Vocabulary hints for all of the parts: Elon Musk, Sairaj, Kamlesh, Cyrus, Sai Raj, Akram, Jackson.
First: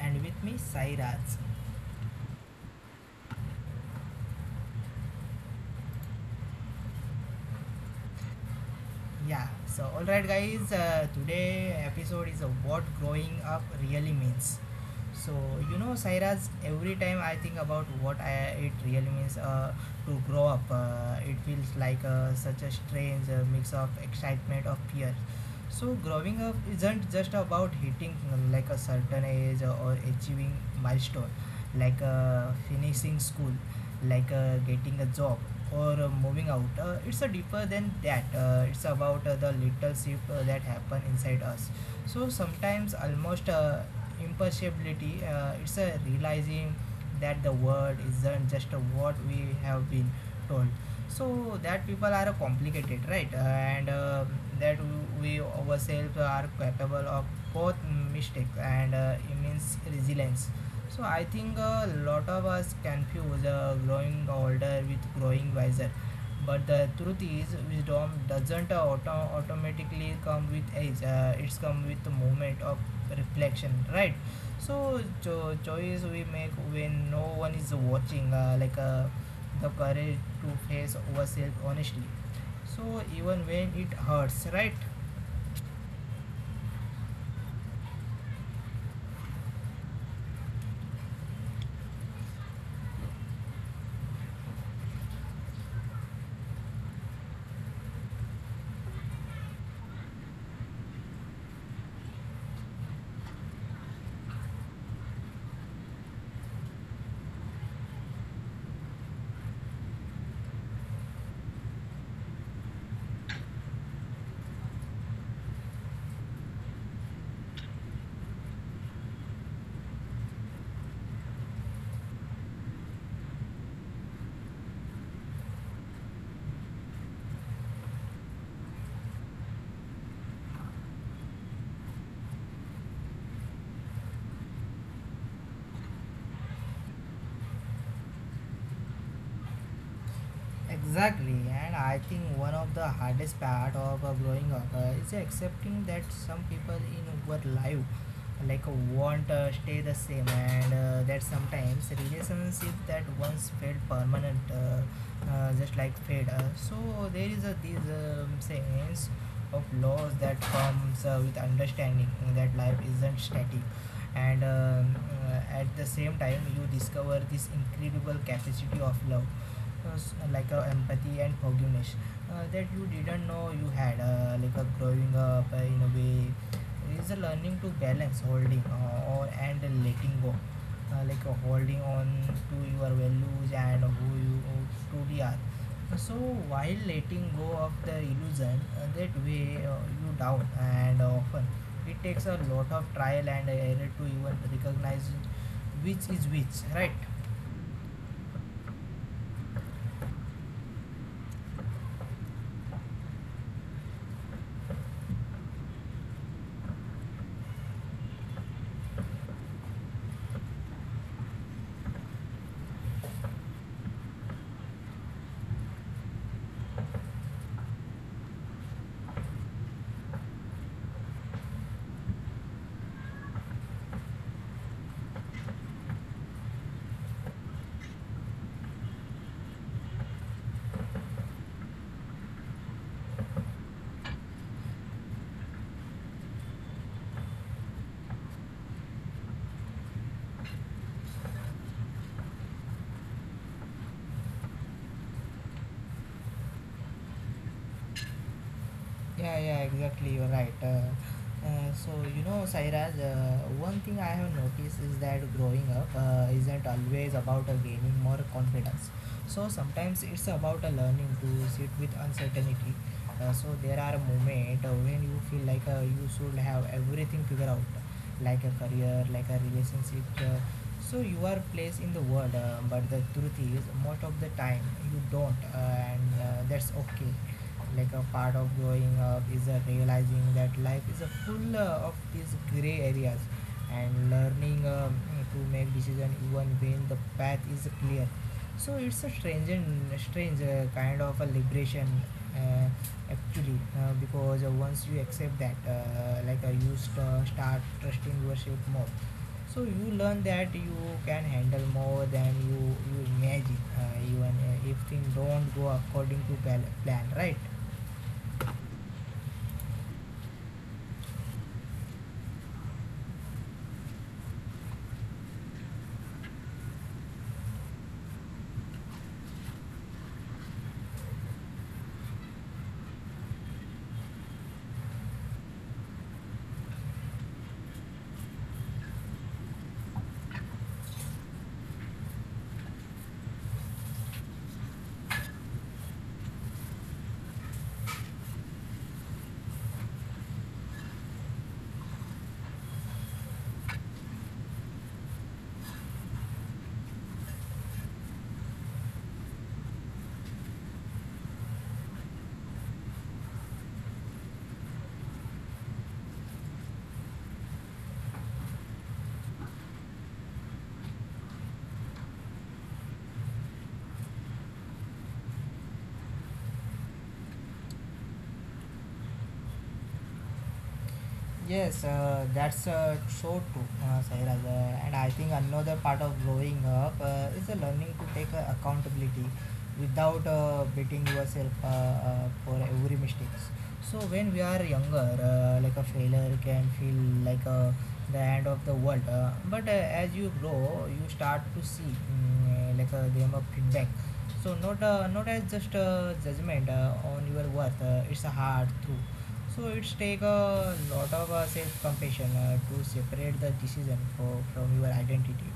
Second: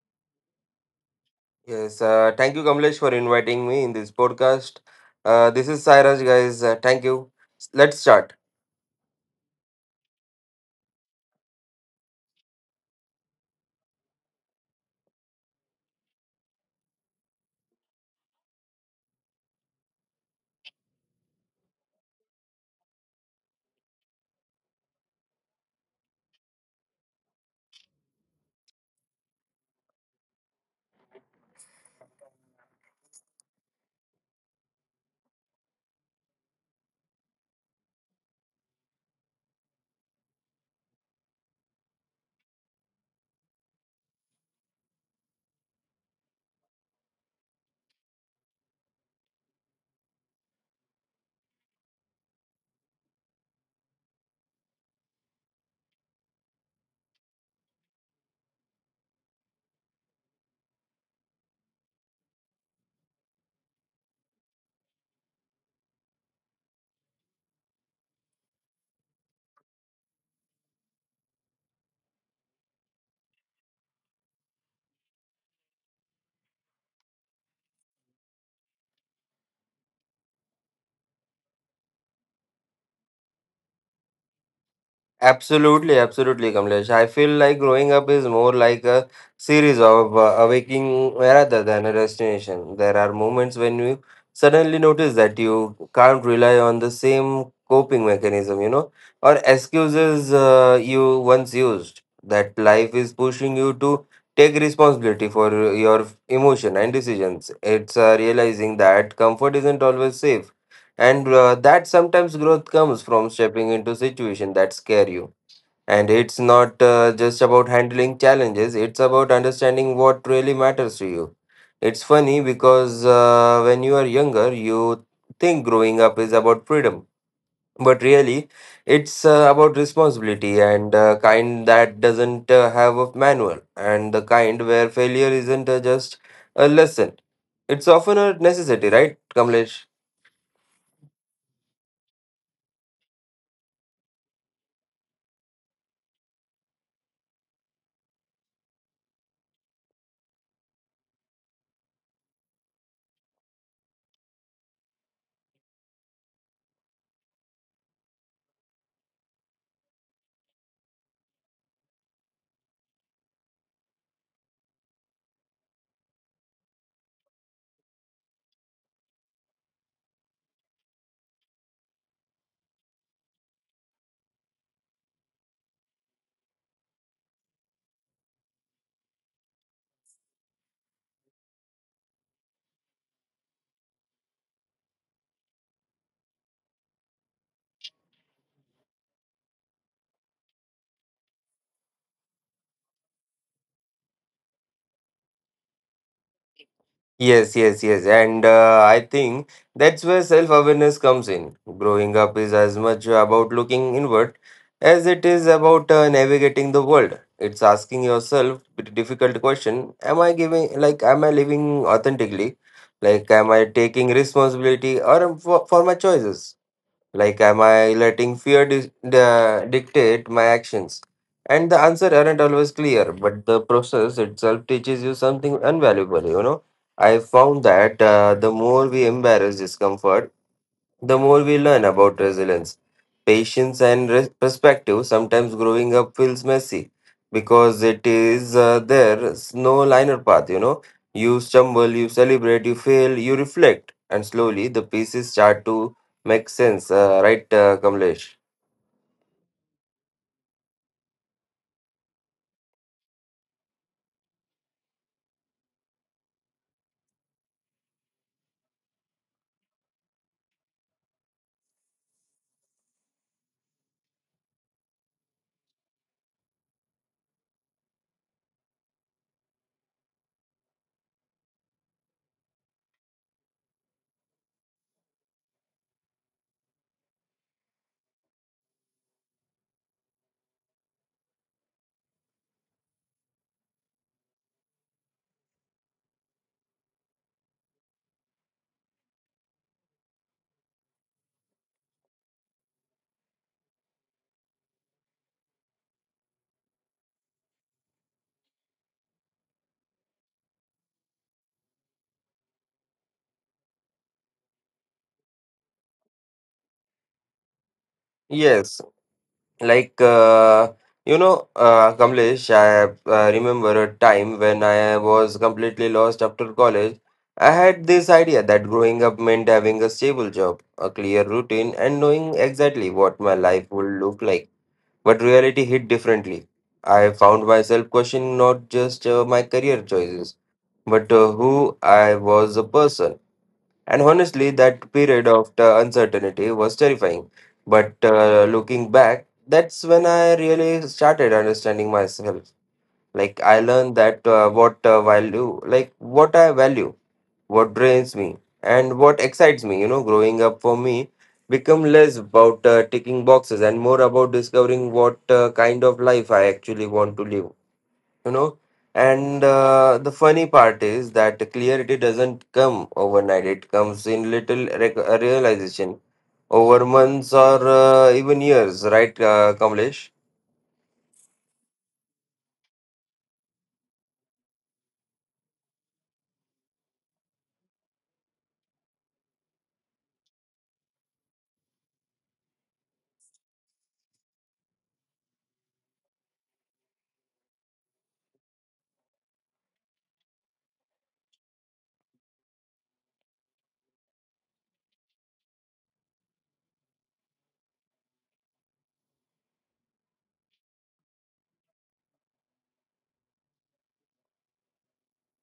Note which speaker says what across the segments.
Speaker 1: and with me Sai Raj.
Speaker 2: Yes, thank you, Kamlesh, for inviting me in this podcast. This is Sairaj, guys. Thank you. Let's start.
Speaker 1: Yeah, so alright guys, today episode is what growing up really means. So you know, Sairaj, every time I think about what I, it really means to grow up, it feels like such a strange mix of excitement of fear. So growing up isn't just about hitting like a certain age or achieving milestone, like finishing school, like getting a job or moving out. It's a deeper than that. It's about the little shift that happen inside us, so sometimes almost impossibility, it's a realizing that the world isn't just what we have been told. So that people are complicated, right, and that we ourselves are capable of both mistakes and immense resilience. So I think a lot of us confuse growing older with growing wiser, but the truth is wisdom doesn't automatically come with age, it's come with the moment of reflection, right? So choice we make when no one is watching, like the courage to face ourselves honestly, so even when it hurts, right?
Speaker 2: Absolutely, absolutely, Kamlesh. I feel like growing up is more like a series of awaking rather than a destination. There are moments when you suddenly notice that you can't rely on the same coping mechanism, or excuses you once used. That life is pushing you to take responsibility for your emotion and decisions. It's realizing that comfort isn't always safe, and that sometimes growth comes from stepping into situation that scare you, and it's not just about handling challenges, it's about understanding what really matters to you. It's funny because when you are younger, you think growing up is about freedom. But really, it's about responsibility and kind that doesn't have a manual, and the kind where failure isn't just a lesson. It's often a necessity, right, Kamlesh?
Speaker 1: Exactly, and I think one of the hardest part of growing up is accepting that some people in our life like want stay the same, and that sometimes relationships that once felt permanent just like fade. So there is a this sense of loss that comes with understanding that life isn't static, and at the same time you discover this incredible capacity of love, uh, like empathy and forgiveness, that you didn't know you had, like growing up in a way is a learning to balance holding or and letting go, like holding on to your values and who you truly are, so while letting go of the illusion that weigh you down, and often it takes a lot of trial and error to even recognize which is which, right?
Speaker 2: Yes, yes, yes. And I think that's where self awareness comes in. Growing up is as much about looking inward as it is about navigating the world. It's asking yourself a difficult question. Am I living authentically? Like, am I taking responsibility for my choices? Like, am I letting fear dictate my actions? And the answer aren't always clear, but the process itself teaches you something invaluable. I found that the more we embrace discomfort, the more we learn about resilience, patience, and perspective. Sometimes growing up feels messy because it is there's no liner path. You stumble, you celebrate, you fail, you reflect, and slowly the pieces start to. Makes sense, right, Kamlesh?
Speaker 1: Yeah, yeah, exactly. You're right. So you know, Sairaj, one thing I have noticed is that growing up isn't always about gaining more confidence. So sometimes it's about learning to sit with uncertainty. So there are moments when you feel like you should have everything figured out, like a career, like a relationship. So you are placed in the world, but the truth is, most of the time you don't, and that's okay. Like a part of growing up is a realizing that life is a full of these gray areas and learning to make decision even when the path is clear. So it's a strange kind of a liberation, uh, actually, because once you accept that, like you start trusting yourself more, so you learn that you can handle more than you imagine, even if things don't go according to plan, right?
Speaker 2: Yes, like, Kamlesh, I remember a time when I was completely lost after college. I had this idea that growing up meant having a stable job, a clear routine, and knowing exactly what my life would look like. But reality hit differently. I found myself questioning not just my career choices, but who I was a person. And honestly, that period of the uncertainty was terrifying. But looking back, that's when I really started understanding myself. Like I learned that what value, like what I value, what drains me, and what excites me. Growing up for me become less about ticking boxes and more about discovering what kind of life I actually want to live you know and uh, the funny part is that the clarity doesn't come overnight. It comes in little realization over months or even years, right, Kamlesh?
Speaker 1: Yes, that's so true, Sairaj. And I think another part of growing up is learning to take accountability without beating yourself for every mistakes. So when we are younger, like a failure can feel like the end of the world. But as you grow, you start to see like them a feedback. So not as just judgment on your worth. It's a hard truth, so it's take a lot of self-compassion to separate the decision for, from your identity.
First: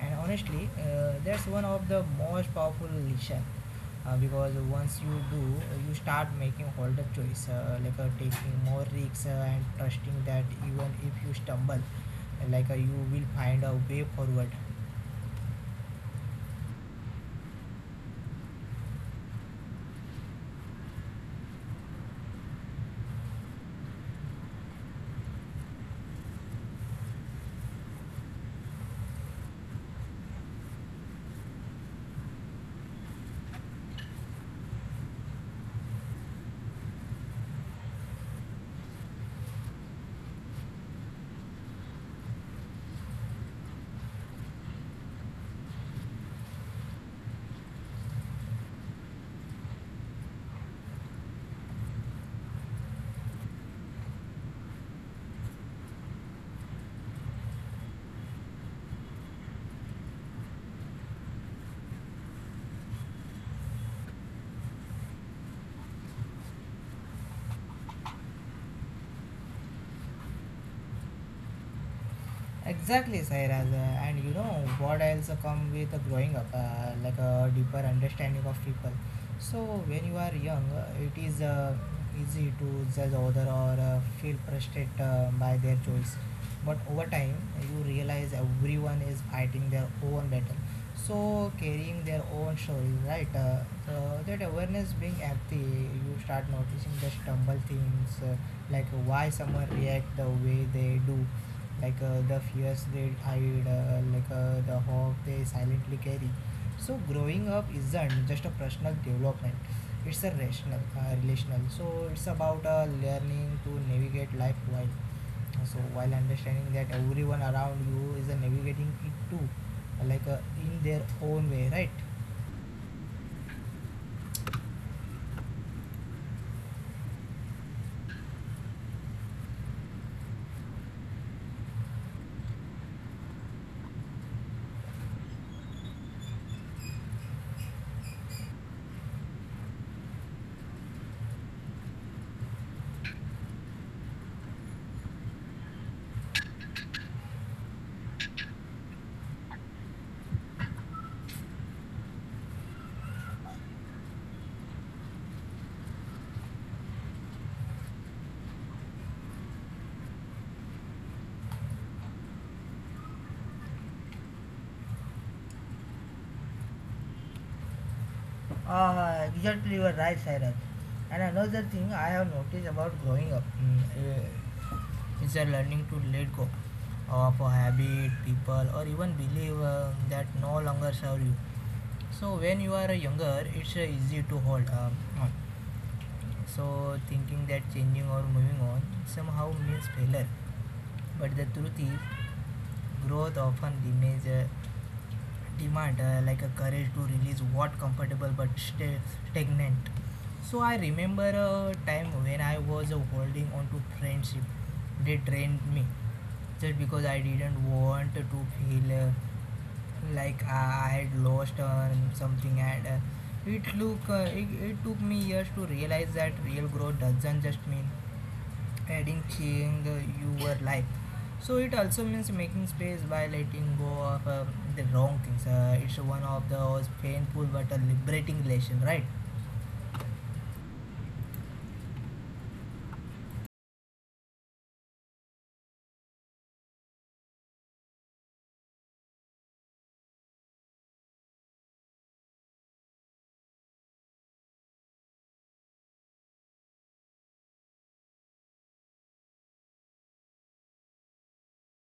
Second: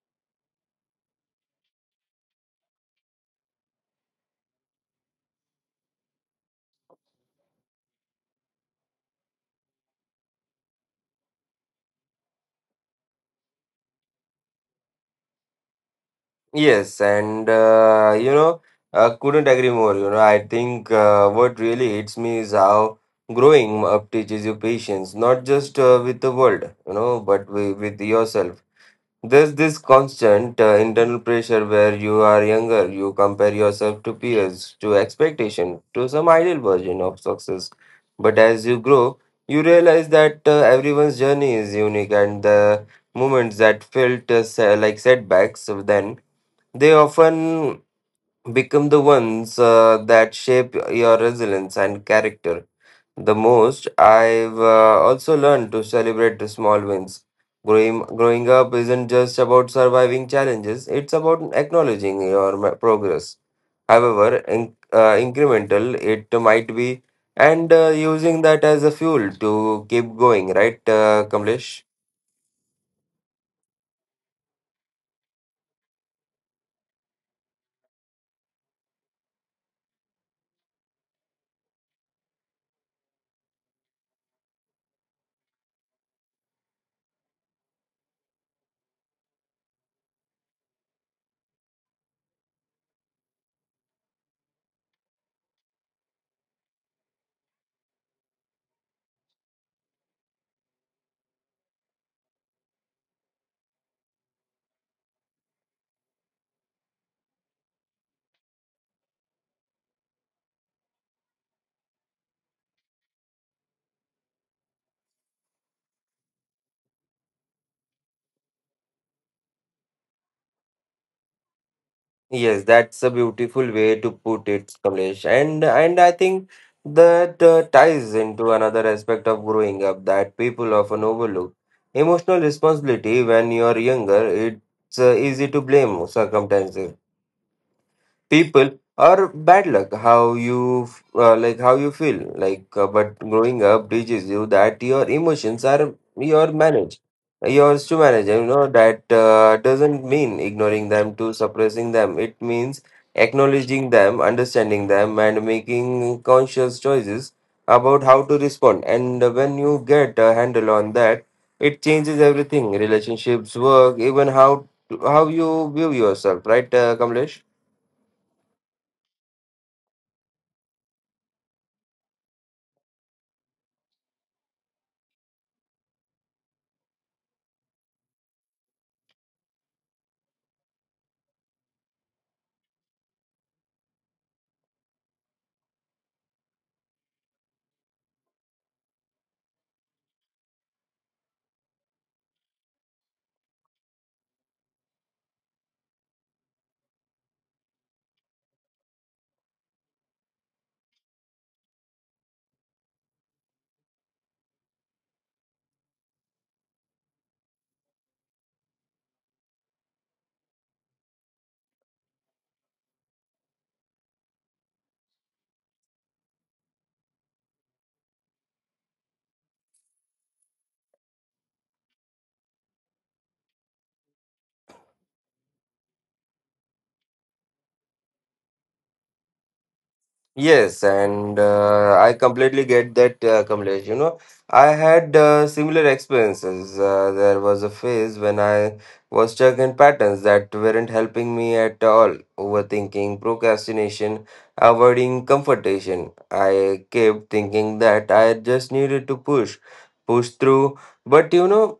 Speaker 1: And honestly, that's one of the most powerful lesson, because once you do, you start making harder choice, like taking more risks and trusting that even if you stumble, like you will find a way forward.
Speaker 2: Yes, and I couldn't agree more. I think what really hits me is how growing up teaches you patience, not just with the world, but with yourself. There's this constant internal pressure where you are younger, you compare yourself to peers, to expectation, to some ideal version of success. But as you grow, you realize that everyone's journey is unique, and the moments that felt like setbacks then, they often become the ones that shape your resilience and character the most. I've also learned to celebrate the small wins. Growing up isn't just about surviving challenges, it's about acknowledging your progress. However, incremental it might be, and using that as a fuel to keep going, right, Kamlesh?
Speaker 1: Exactly, Sairaj. And you know what also come with growing up, like a deeper understanding of people. So when you are young, it is easy to judge other or feel frustrated by their choice. But over time, you realize everyone is fighting their own battle. So carrying their own story, right? So that awareness being empty, you start noticing the stumble things, like why someone react the way they do, like the fears they hide, like the hope they silently carry. So growing up isn't just a personal development; it's a rational, relational. So it's about learning to navigate life while so while understanding that everyone around you is navigating it too, like in their own way, right?
Speaker 2: Yes, that's a beautiful way to put it, Kamlesh. And I think that ties into another aspect of growing up that people often overlook. Emotional responsibility: when you are younger, it's easy to blame circumstances, people, or bad luck how you how you feel. But growing up teaches you that your emotions are your manage yours to manage. That doesn't mean ignoring them to suppressing them. It means acknowledging them, understanding them, and making conscious choices about how to respond. And when you get a handle on that, it changes everything, relationships work, even how you view yourself, right, Kamlesh?
Speaker 1: Exactly, you are right, Cyrus. And another thing I have noticed about growing up. Yeah. It's a learning to let go of a habit, people, or even believe that no longer serve you. So when you are younger, it's easy to hold on. So thinking that changing or moving on somehow means failure. But the truth is, growth often demand like a courage to release what comfortable but stay stagnant. So I remember a time when I was holding on to friendship. They drained me just because I didn't want to feel like I had lost something. And it it took me years to realize that real growth doesn't just mean adding thing your life. So it also means making space by letting go of the wrong things. It's one of those painful but liberating lesson, right?
Speaker 2: Yes, and I completely get that, Kamlesh. I had similar experiences. There was a phase when I was stuck in patterns that weren't helping me at all. Overthinking, procrastination, avoiding confrontation. I kept thinking that I just needed to push through. But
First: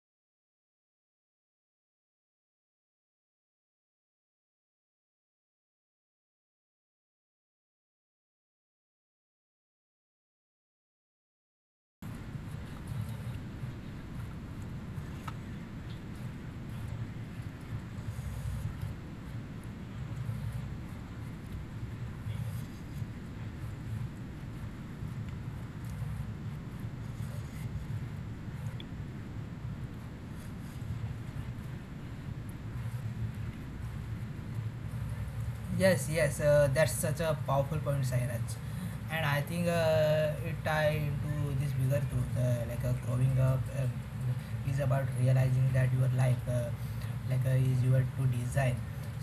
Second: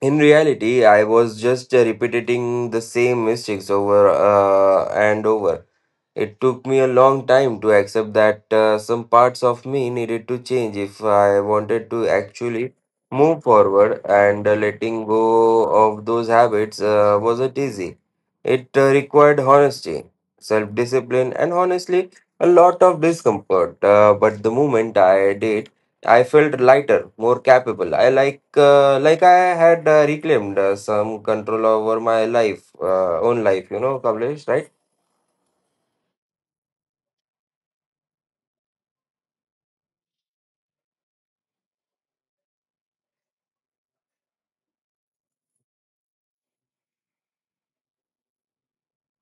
Speaker 2: in reality, I was just repeating the same mistakes over and over. It took me a long time to accept that some parts of me needed to change if I wanted to actually move forward, and letting go of those habits wasn't easy. It required honesty, self discipline, and honestly, a lot of discomfort. But the moment I did, I felt lighter, more capable. I like I had reclaimed some control over my own life. You know, Kamlesh, right?
Speaker 1: Yes, yes, that's such a powerful point, Sairaj. And I think it tied to this bigger truth, like growing up is about realizing that your life, like is your to design.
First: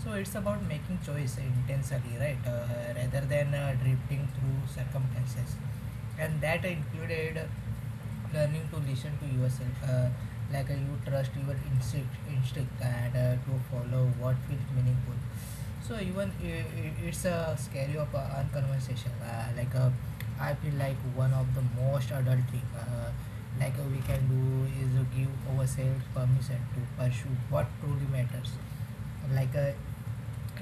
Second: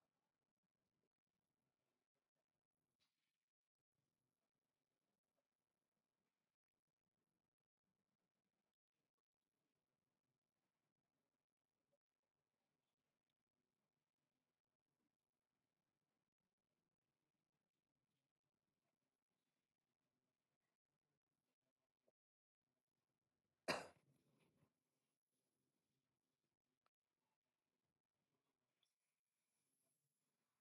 Speaker 1: So it's about making choice intentionally, right, rather than drifting through circumstances. And that included learning to listen to yourself, like you trust your instinct and to follow what feels meaningful, so even I it's a scary of a conversation. I feel like one of the most adult thing, like we can do is to give ourselves permission to pursue what truly matters. Like uh,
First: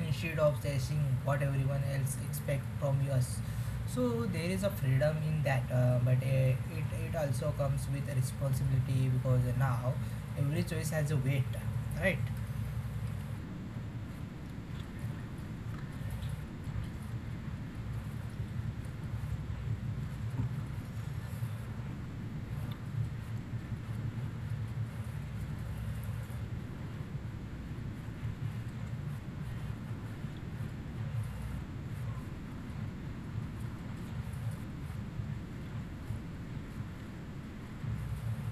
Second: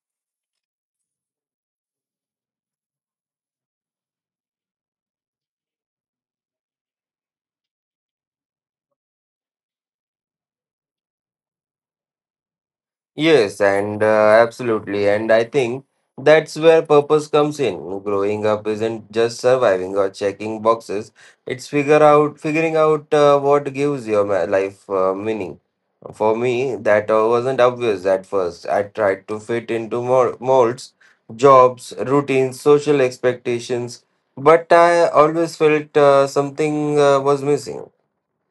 Speaker 1: Instead of chasing what everyone else expect from us. So there is a freedom in that, but it also comes with a responsibility because now every choice has a weight, right?
Speaker 2: Yes, and absolutely. And I think that's where purpose comes in. Growing up isn't just surviving or checking boxes. It's figure out figuring out what gives your life meaning. For me, that wasn't obvious at first. I tried to fit into molds, jobs, routines, social expectations, but I always felt something was missing.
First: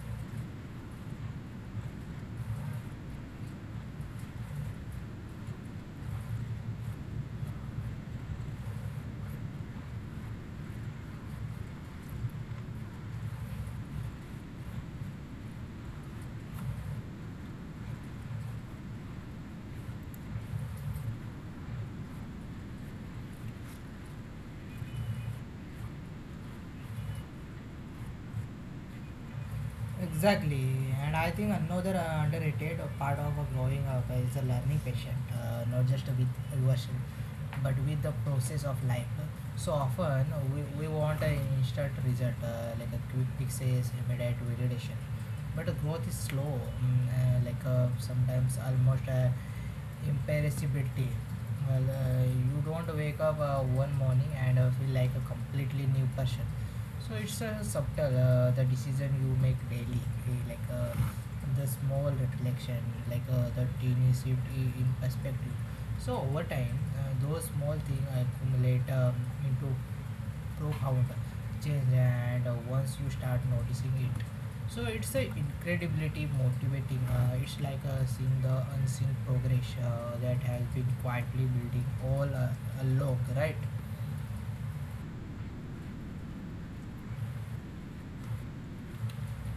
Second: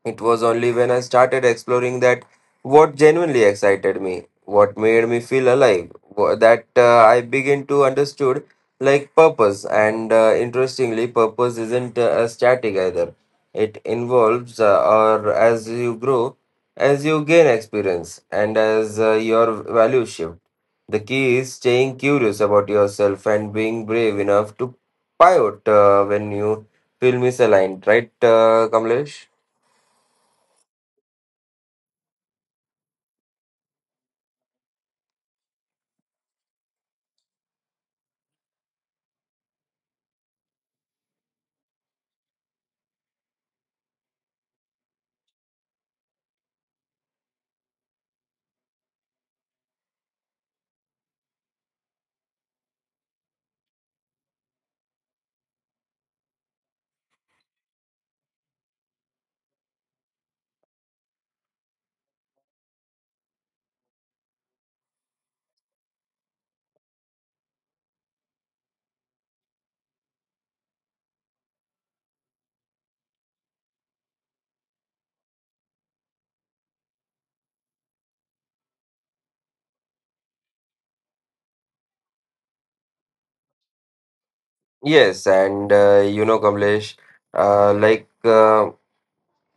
Speaker 2: It was only when I started exploring that what genuinely excited me, what made me feel alive, that I began to understood like purpose. And interestingly, purpose isn't static either. It involves, or as you grow, as you gain experience, and as your values shift. The key is staying curious about yourself and being brave enough to pivot when you feel misaligned. Right, Kamlesh?
Speaker 1: Exactly, and I think another underrated part of a growing up is a learning patient, not just with version, but with the process of life. So often we want an instant result, like a quick fixes, immediate validation. But growth is slow, like sometimes almost Imperishability. Well, you don't wake up one morning and feel like a completely new person. So it's subtle, the decision you make daily, like the small reflection, like the tiny shift in perspective. So over time, those small things accumulate into profound change. And once you start noticing it, so it's a incredibly motivating, it's like seeing the unseen progress that has been quietly building all along, right?
Speaker 2: Yes, and Kamlesh, uh, like uh,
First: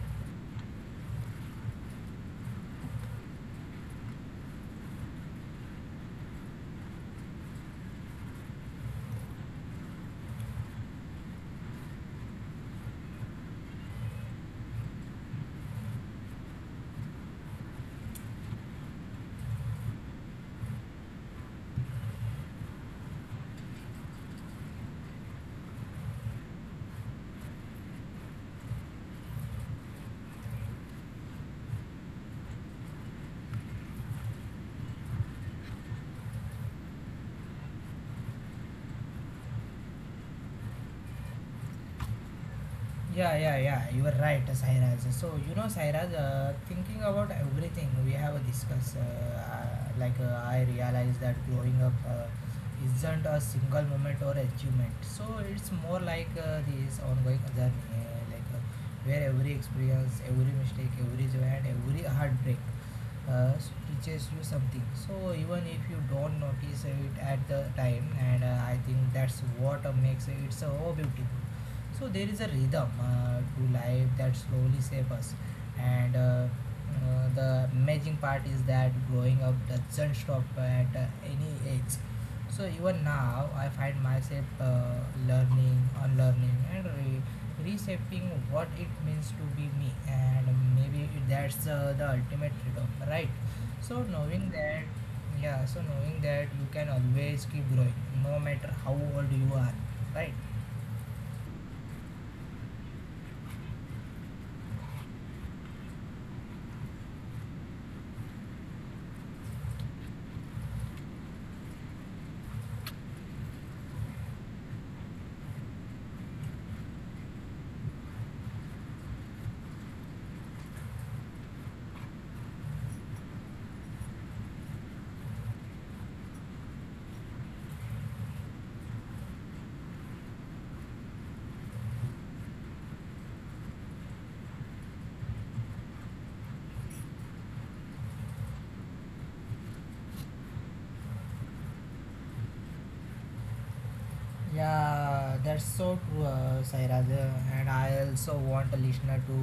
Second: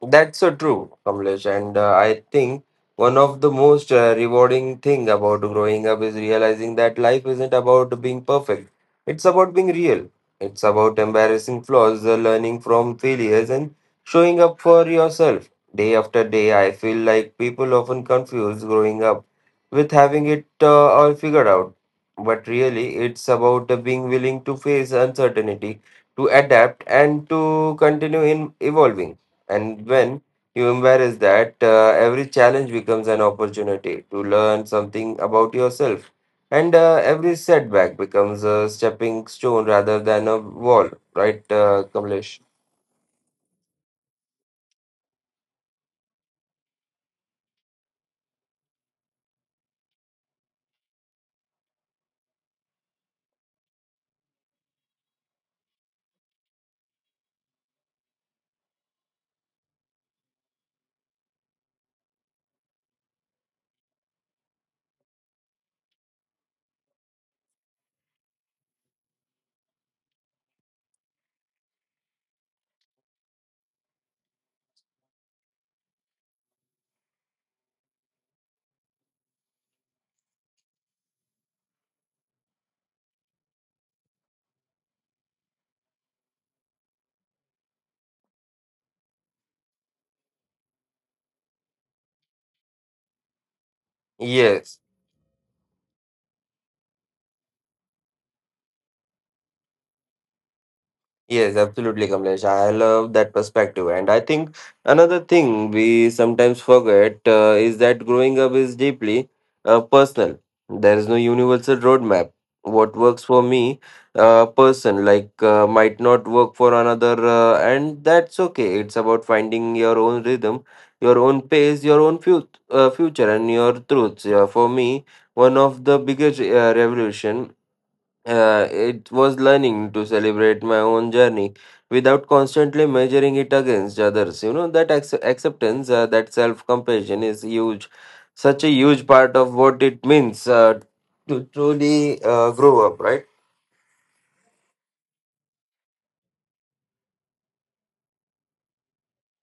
Speaker 2: that's so true, Kamlesh. And I think one of the most rewarding thing about growing up is realizing that life isn't about being perfect. It's about being real. It's about embarrassing flaws, learning from failures, and showing up for yourself. Day after day, I feel like people often confuse growing up with having it all figured out. But really, it's about being willing to face uncertainty, to adapt, and to continue in evolving. And when you embrace that, every challenge becomes an opportunity to learn something about yourself. And every setback becomes a stepping stone rather than a wall, right, Kamlesh?
Speaker 1: Yeah, yeah, yeah. You are right, Sairaj. So you know, Sairaj, thinking about everything we have discussed, like I realize that growing up isn't a single moment or achievement. So it's more like this ongoing journey, like where every experience, every mistake, every joy, and every heartbreak uh, teaches you something, so even if you don't notice it at the time. And I think that's what makes it so beautiful. So there is a rhythm to life that slowly shapes us, and the amazing part is that growing up doesn't stop at any age. So even now I find myself learning, unlearning, and reshaping what it means to be me. And maybe that's the ultimate freedom, right? So knowing
Speaker 2: Yes.
Speaker 1: that, yeah, so knowing that you can always keep growing, no matter how old you are, right?
Speaker 2: Yes, absolutely, Kamlesh. I love that perspective. And I think another thing we sometimes forget is that growing up is deeply personal. There is no universal roadmap. What works for me, person, like might not work for another, and that's okay. It's about finding your own rhythm, your own pace, your own future, and your truths. Yeah, for me, one of the biggest revolution it was learning to celebrate my own journey without constantly measuring it against others. That acceptance, that self compassion is huge, such a huge part of what it means to truly grow up, right?
Speaker 1: Yeah, that's so true, Sairaj. And I also want a listener to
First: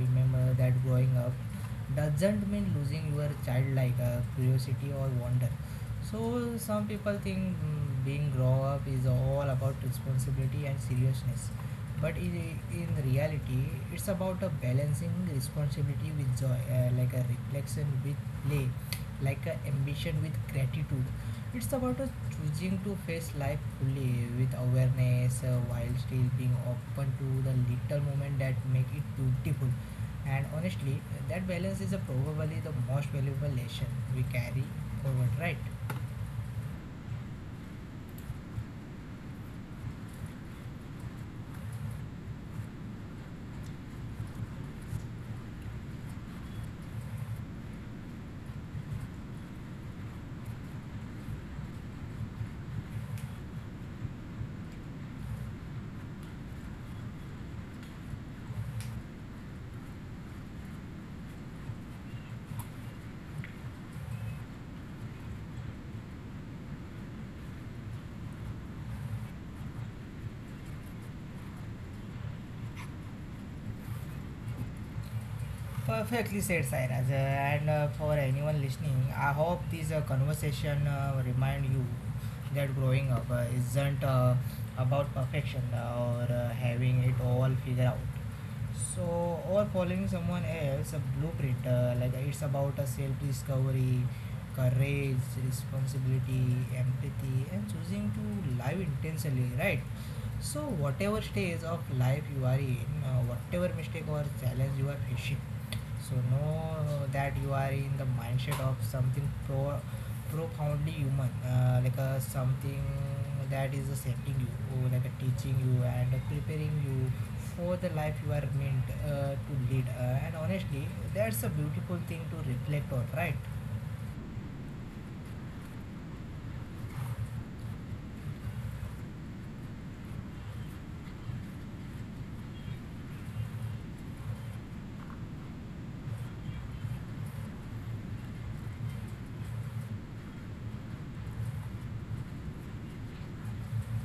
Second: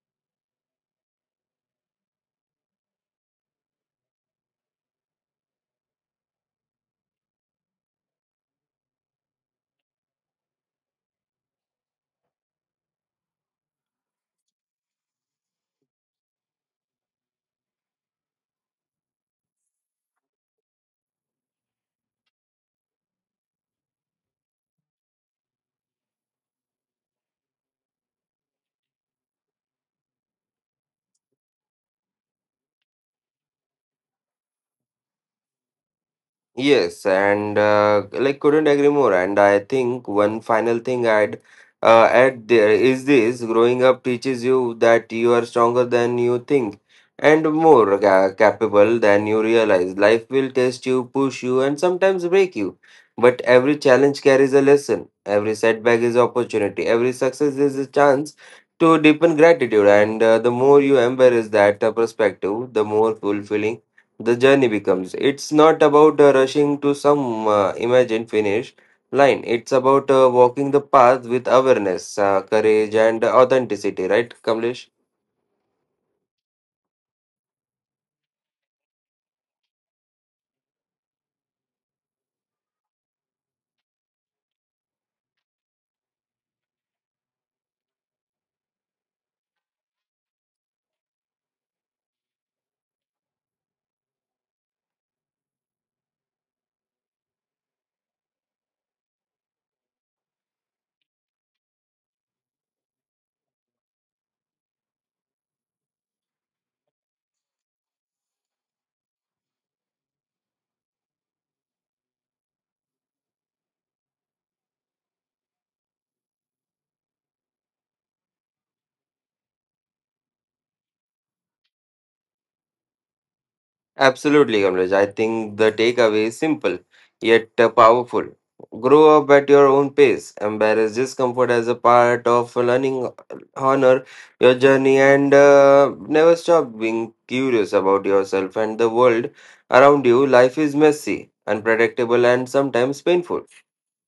Speaker 1: remember that growing up doesn't mean losing your childlike curiosity or wonder. So some people think being grown up is all about responsibility and seriousness, but in reality, it's about a balancing responsibility with joy, like a reflection with play, like a ambition with gratitude. It's about choosing to face life fully with awareness while still being open to the little moment that make it beautiful. And honestly, that balance is probably the most valuable lesson we carry forward, right?
Speaker 2: Yes, and like couldn't agree more. And I think one final thing I'd add there is this: growing up teaches you that you are stronger than you think, and more capable than you realize. Life will test you, push you, and sometimes break you. But every challenge carries a lesson. Every setback is opportunity. Every success is a chance to deepen gratitude. And the more you embrace that perspective, the more fulfilling the journey becomes. It's not about rushing to some imagined finish line. It's about walking the path with awareness, courage, and authenticity, right, Kamlesh?
Speaker 1: Perfectly said, Sairaj. And For anyone listening, I hope this conversation remind you that growing up isn't about perfection or having it all figured out. So, or following someone else, a blueprint, like it's about a self discovery, courage, responsibility, empathy, and choosing to live intentionally, right? So, whatever stage of life you are in, whatever mistake or challenge you are facing, so know that you are in the mindset of something profoundly human, like a something that is shaping you, or like a teaching you and preparing you for the life you are meant to lead. And honestly, that's a beautiful thing to reflect on, right?
Speaker 2: Absolutely, Kamlesh. I think the takeaway is simple yet powerful. Grow up at your own pace. Embrace discomfort as a part of learning. Honor your journey, and never stop being curious about yourself and the world around you. Life is messy, unpredictable, and sometimes painful,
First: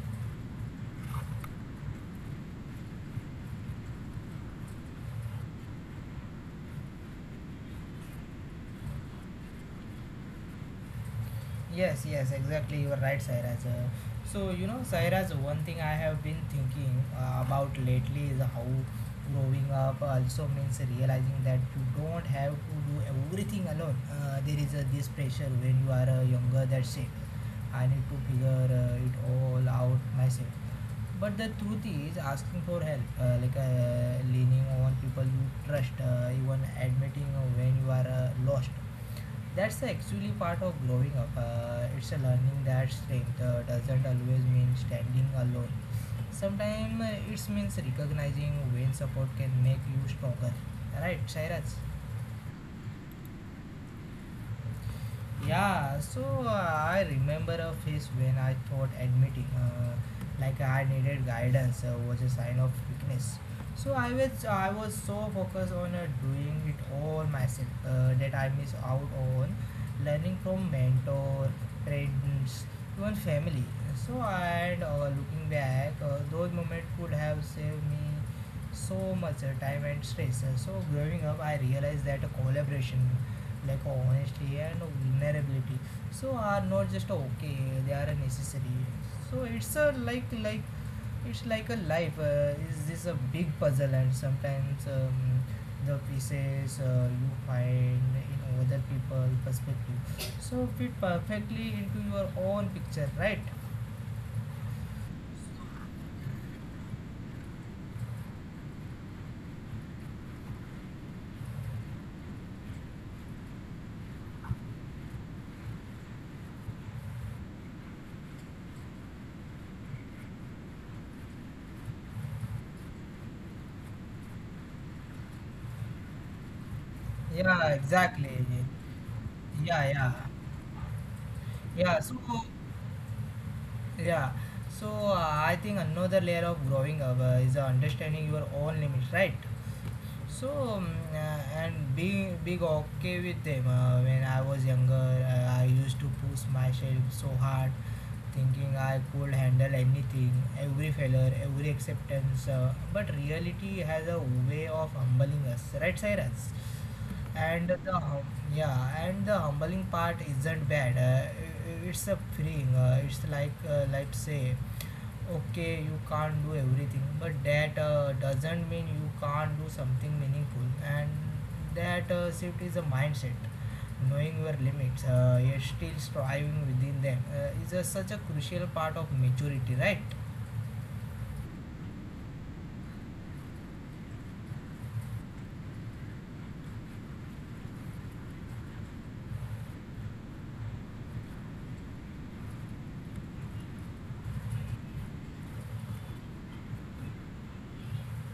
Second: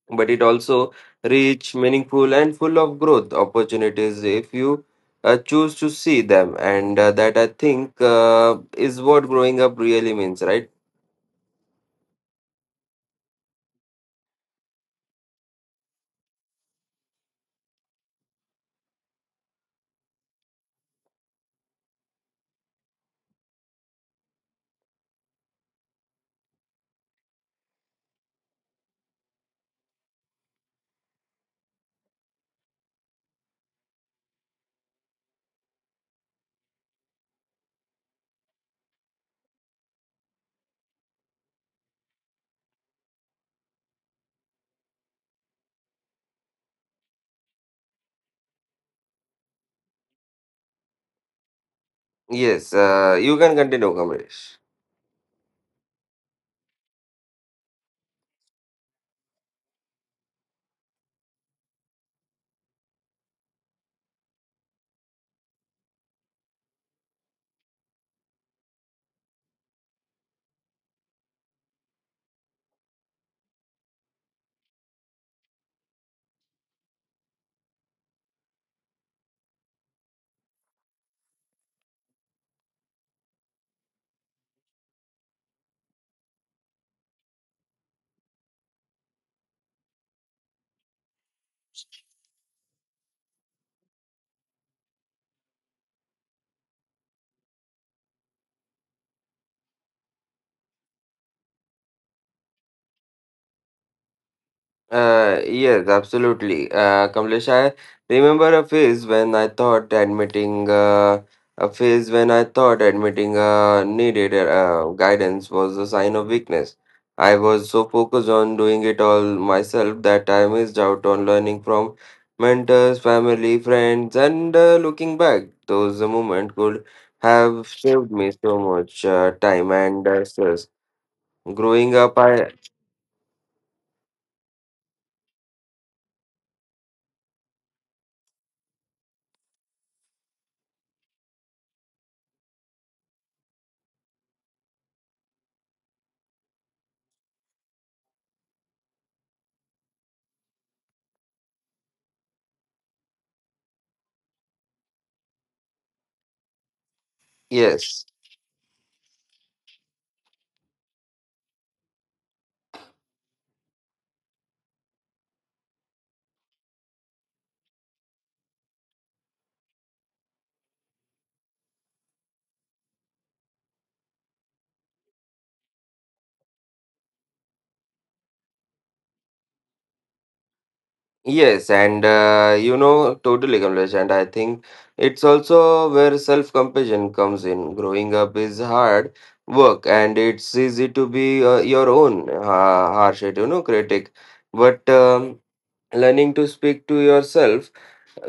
Speaker 2: but it also rich, meaningful, and full of growth opportunities if you choose to see them. And that, I think, is what growing up really means, right?
Speaker 1: Yes, yes, exactly. You are right, Sairaj. So, you know, Sairaj, one thing I have been thinking about lately is how growing up also means realizing that you don't have to do everything alone. There is this pressure when you are younger that say, I need to figure it all out myself. But the truth is, asking for help, like leaning on people you trust, even admitting when you are lost, that's actually part of growing up. It's a learning that strength doesn't always mean standing alone. Sometimes it means recognizing when support can make you stronger. Right, Shairaj?
Speaker 2: Yes, you can continue, Kamlesh.
Speaker 1: Yeah, so I remember a phase when I thought admitting, like I needed guidance, was a sign of weakness. So I was so focused on doing it all myself that I missed out on learning from mentor, friends, even family. And looking back, those moments could have saved me so much time and stress. So growing up, I realized that a collaboration, like honesty and vulnerability, so are not just okay, they are necessary. So it's a like like it's like a life is this a big puzzle, and sometimes the pieces you find in other people perspective so fit perfectly into your own picture, right?
Speaker 2: Yes, absolutely. Kamlesh, I remember a phase when I thought admitting a phase when I thought admitting needed guidance was a sign of weakness. I was so focused on doing it all myself that I missed out on learning from mentors, family, friends, and looking back, those moments could
Speaker 1: Yeah,
Speaker 2: have saved
Speaker 1: exactly.
Speaker 2: me so much time
Speaker 1: Yeah,
Speaker 2: and
Speaker 1: yeah,
Speaker 2: stress. Growing
Speaker 1: yeah. So
Speaker 2: up, I—
Speaker 1: yeah, so I think another layer of growing up is understanding your own limits, right? So, um, uh, and being being okay with them. When I was younger, I used to push myself so hard, thinking I could handle anything, every failure, every acceptance. But reality has a way of humbling us, right, Cyrus? And the
Speaker 2: Yes.
Speaker 1: hum- yeah, and the humbling part isn't bad. It's a freeing. It's like say okay, you can't do everything, but that doesn't mean you can't do something meaningful, and that shift is a mindset. Knowing your limits yet still striving within them is a, such a crucial part of maturity, right?
Speaker 2: Yes, and totally, Kamlesh, and I think it's also where self-compassion comes in. Growing up is hard work, and it's easy to be your own harsh, critic. But learning to speak to yourself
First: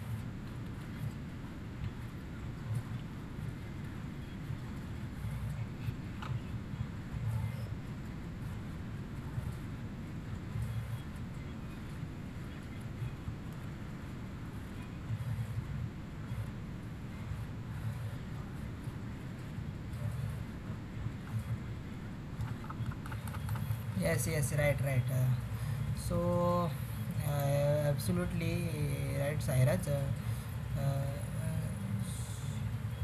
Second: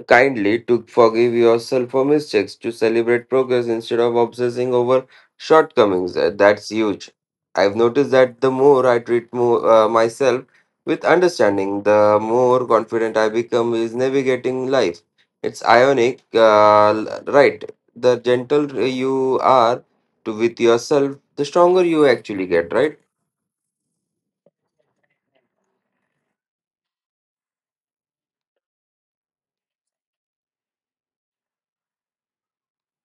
Speaker 2: kindly to forgive yourself for mistakes, to celebrate progress instead of obsessing over shortcomings. That's huge. I've noticed that the more I treat myself with understanding, the more confident I become is navigating life. It's ironic, right? The gentle you are to with yourself, the stronger you actually get, right?
Speaker 1: Yes, yes, right, right. So Absolutely right, Cyrus. Uh,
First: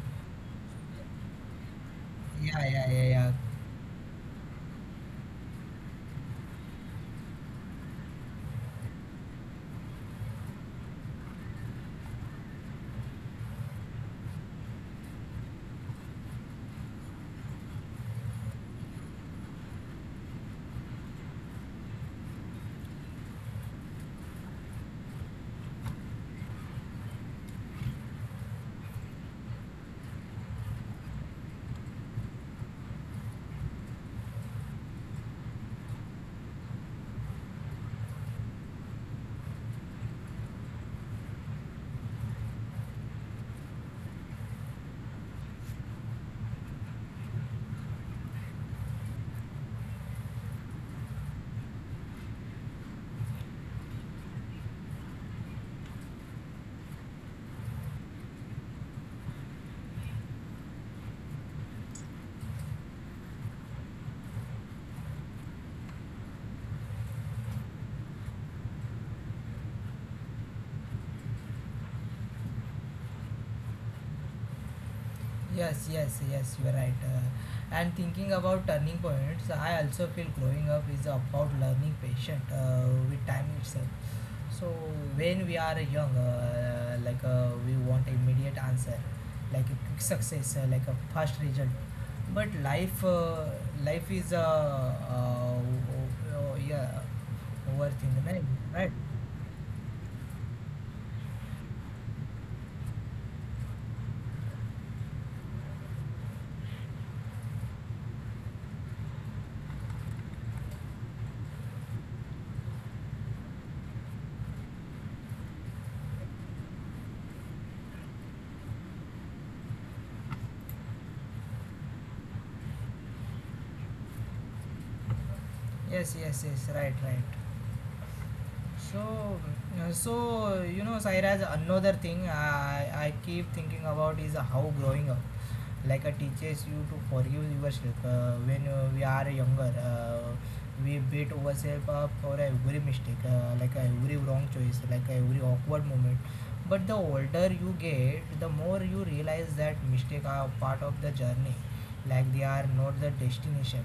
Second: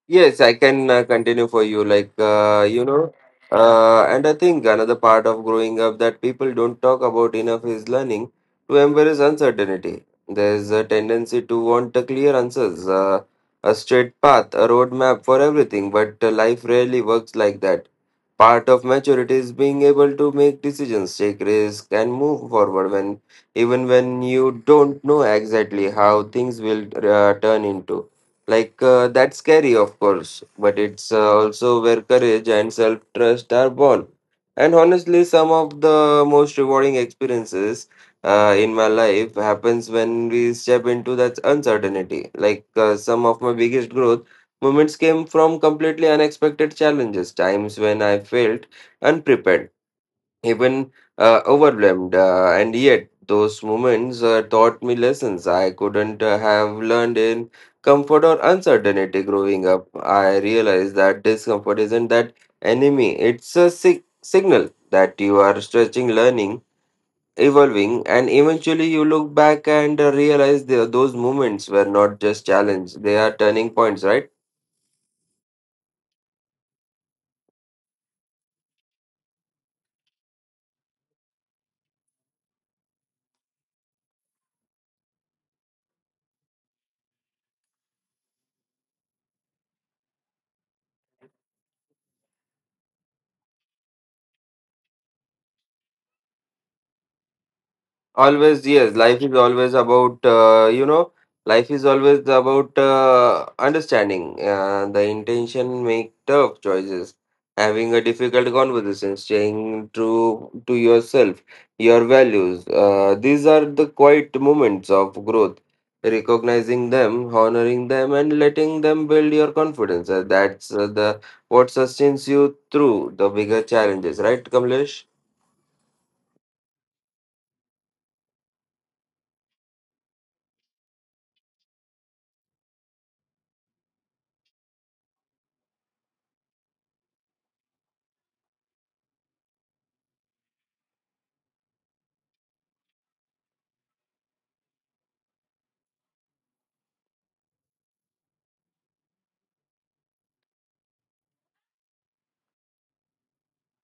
Speaker 2: Yes, I can continue for you. Like,
Speaker 1: yeah, yeah, yeah, yeah.
Speaker 2: and I think another part of growing up that people don't talk about enough is learning to embrace uncertainty. There's a tendency to want a clear answers, a straight path, a roadmap for everything, but life rarely works like that. Part of maturity is being able to make decisions, take risks, and move forward when even when you don't know exactly how things will turn into. That's scary, of course, but it's also where courage and self trust are born. And honestly, some of the most rewarding experiences in my life happens when we step into that uncertainty. Some of my biggest growth moments came from completely unexpected challenges, times when I felt unprepared even overwhelmed. And yet, those moments taught me lessons I couldn't have learned in comfort or uncertainty growing up. I realized that discomfort isn't that enemy, it's a signal that you are stretching, learning, evolving, and eventually you look back and realize those moments were not just challenges, they are turning points, right?
Speaker 1: Yes, yes, yes, you are right. And thinking about turning points, I also feel growing up is about learning patient with time itself. So when we are young, like we want immediate answer, like a quick success, like a fast result. But life is a yeah, overthink, right?
Speaker 2: Always,
Speaker 1: Right?
Speaker 2: yes, life is always about uh, life is always about understanding the intention make tough choices having a difficult conversation staying true to yourself your values these are the quiet moments of growth recognizing them honoring them and letting them build your confidence. That's the what sustains you through the bigger challenges, right, Kamlesh?
Speaker 1: Yes, yes, yes, right, right. So, so you know, Sairaj, another thing I keep thinking about is how growing up like a teaches you to forgive yourself when we are younger, we beat ourselves up for every mistake, like every wrong choice, like every awkward moment. But the older you get, the more you realize that mistakes are part of the journey, like they are not the destination.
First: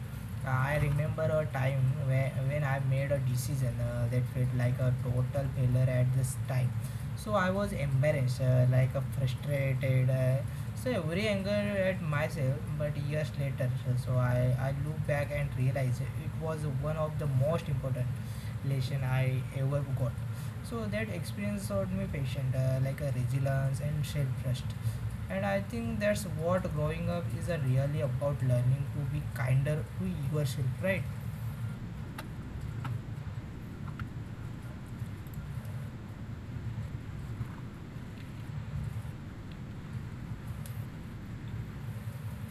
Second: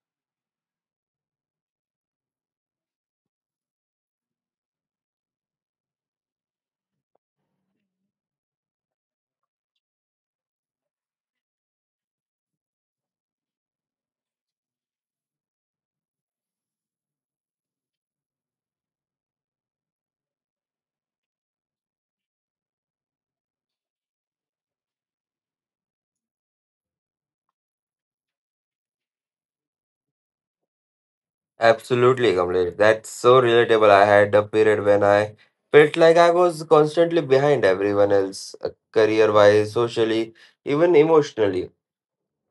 Speaker 1: I remember a time when I made a decision that felt like a total failure at this time. So I was embarrassed, like frustrated, so every anger at myself. But years later, so I look back and realize it was one of the most important lesson I ever got. So that experience taught me patience, like a resilience and self trust. And I think that's what growing up is a really about, learning to be kinder to yourself, right?
Speaker 2: Absolutely, Kamlesh. That's so relatable. I had a period when I felt like I was constantly behind everyone else, career-wise, socially, even emotionally.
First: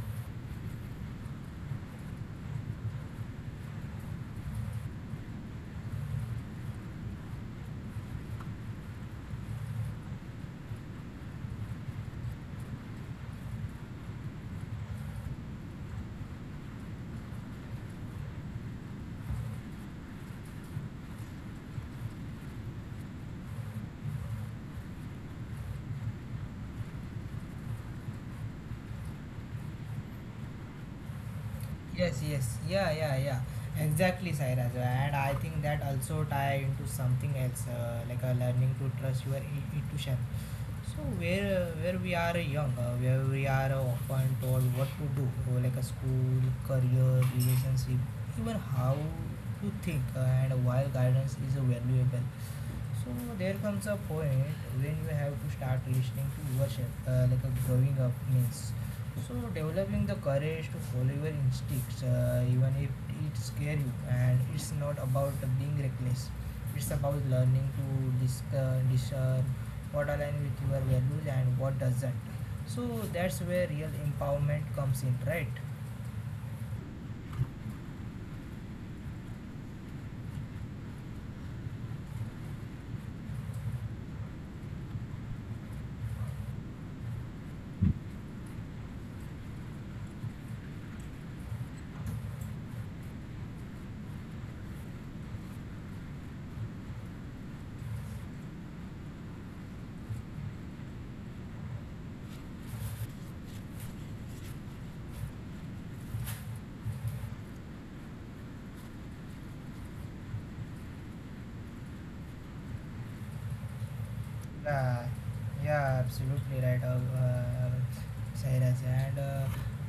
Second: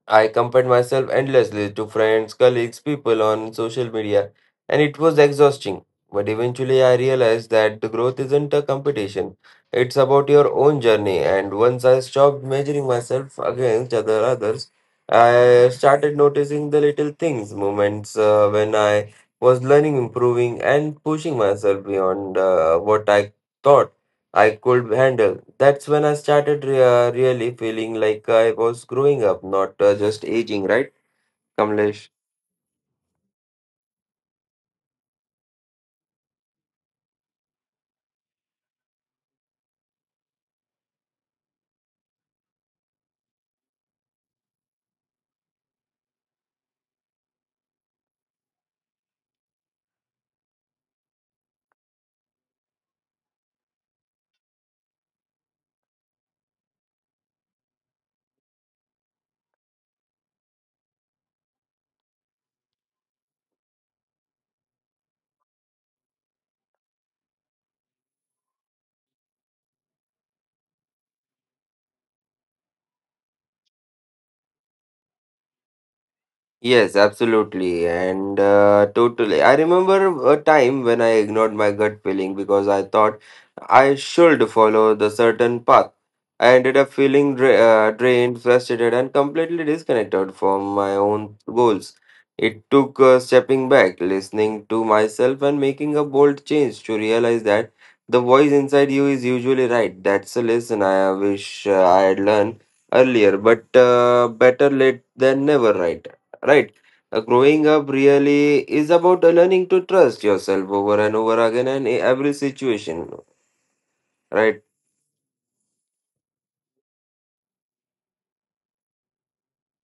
Speaker 2: I compared myself endlessly to friends, colleagues, people on social media, and it was exhausting. But eventually, I realized that the growth isn't a competition, it's about your own journey. And once I stopped measuring myself against other others, I started noticing the little things, moments when I was learning, improving, and pushing myself beyond what I thought I could handle. That's when I started really feeling like I was growing up, not just aging, right, Kamlesh?
Speaker 1: Yes, yes, yeah, yeah, yeah. Exactly, Sairaj. And I think that also tie into something else, like a learning to trust your intuition. Where we are young, where we are often told what to do, like a school, career, relationship, even how to think. And while guidance is valuable, so there comes a point when you have to start listening to yourself, like a growing up means. So developing the courage to follow your instincts, even if it scares you, and it's not about being reckless. It's about learning to discern what aligns with your values and what doesn't. So that's where real empowerment comes in, right?
Speaker 2: Yes, absolutely. And totally. I remember a time when I ignored my gut feeling because I thought I should follow the certain path. I ended up feeling drained, frustrated, and completely disconnected from my own goals. It took stepping back, listening to myself, and making a bold change to realize that the voice inside you is usually right. That's a lesson I wish I had learned earlier, but better late than never, right? Right. Growing up really is about learning to trust yourself over and over again and in every situation, right?
Speaker 1: Yeah, yeah, absolutely right, Sairaj. And uh,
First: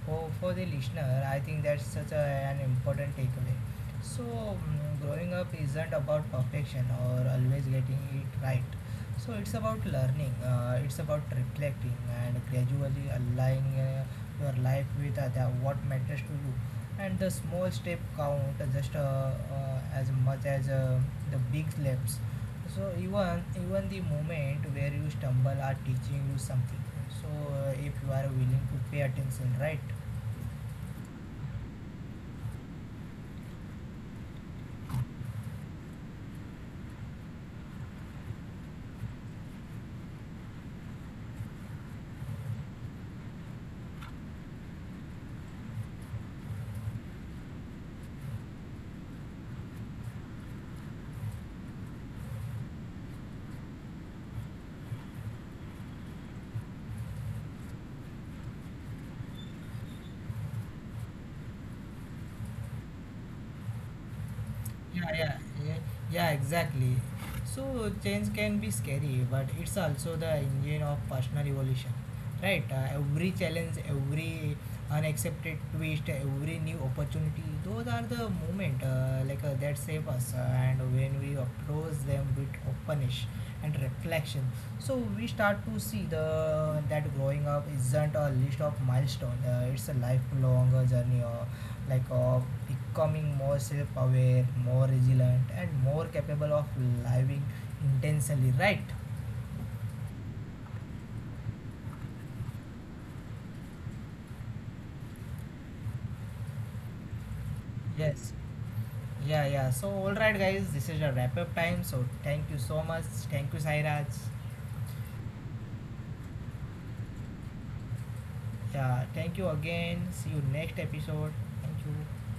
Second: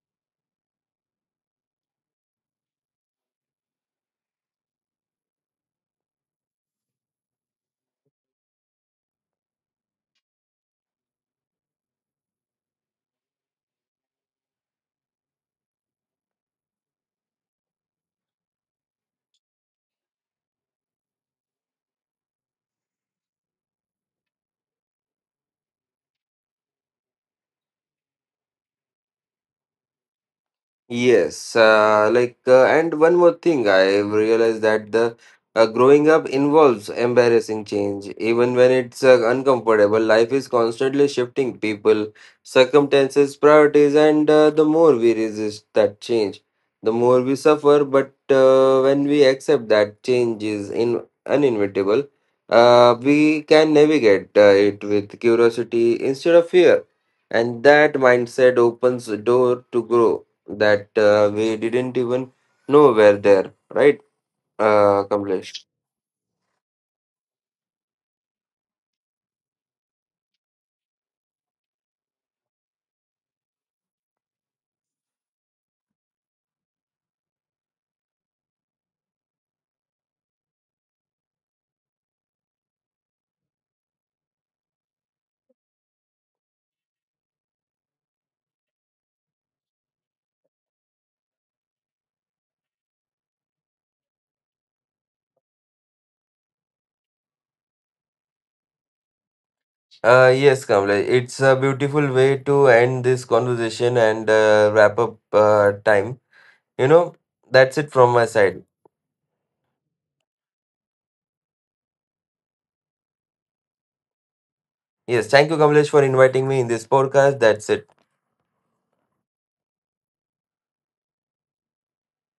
Speaker 1: for, for the listener, I think that's such a, an important takeaway. So, mm, growing up isn't about perfection or always getting it right. So, it's about learning, it's about reflecting and gradually aligning your life with what matters to you. And the small step count just as much as the big steps. So even the moment where you stumble are teaching you something. So if you are willing to pay attention, right?
Speaker 2: Yes, and one more thing, I've realized that the growing up involves embarrassing change, even when it's uncomfortable. Life is constantly shifting people, circumstances, priorities, and the more we resist that change, the more we suffer. But when we accept that change is in uninevitable, we can navigate it with curiosity instead of fear, and that mindset opens the door to grow that we didn't even know were there, right,
Speaker 1: Yeah, yeah,
Speaker 2: Kamlesh?
Speaker 1: yeah. Yeah, exactly. So change can be scary, but it's also the engine of personal evolution, right? Every challenge, every unaccepted twist, every new opportunity, those are the moment like that save us. And when we approach them with openness and reflection, so we start to see the that growing up isn't a list of milestones, it's a lifelong journey, like of becoming more self-aware, more resilient, and more capable of living intensely, right?
Speaker 2: Yes, Kamlesh, it's a beautiful way to end this conversation and wrap up time. You know, that's it from my
Speaker 1: Yes,
Speaker 2: side.
Speaker 1: yeah, yeah. So all right, guys, this is a wrap up time. So thank you so much. Thank you, Sairaj.
Speaker 2: Yes, thank you, Kamlesh, for inviting me in this podcast. That's it.
Speaker 1: Yeah, thank you again. See you next episode. Thank you.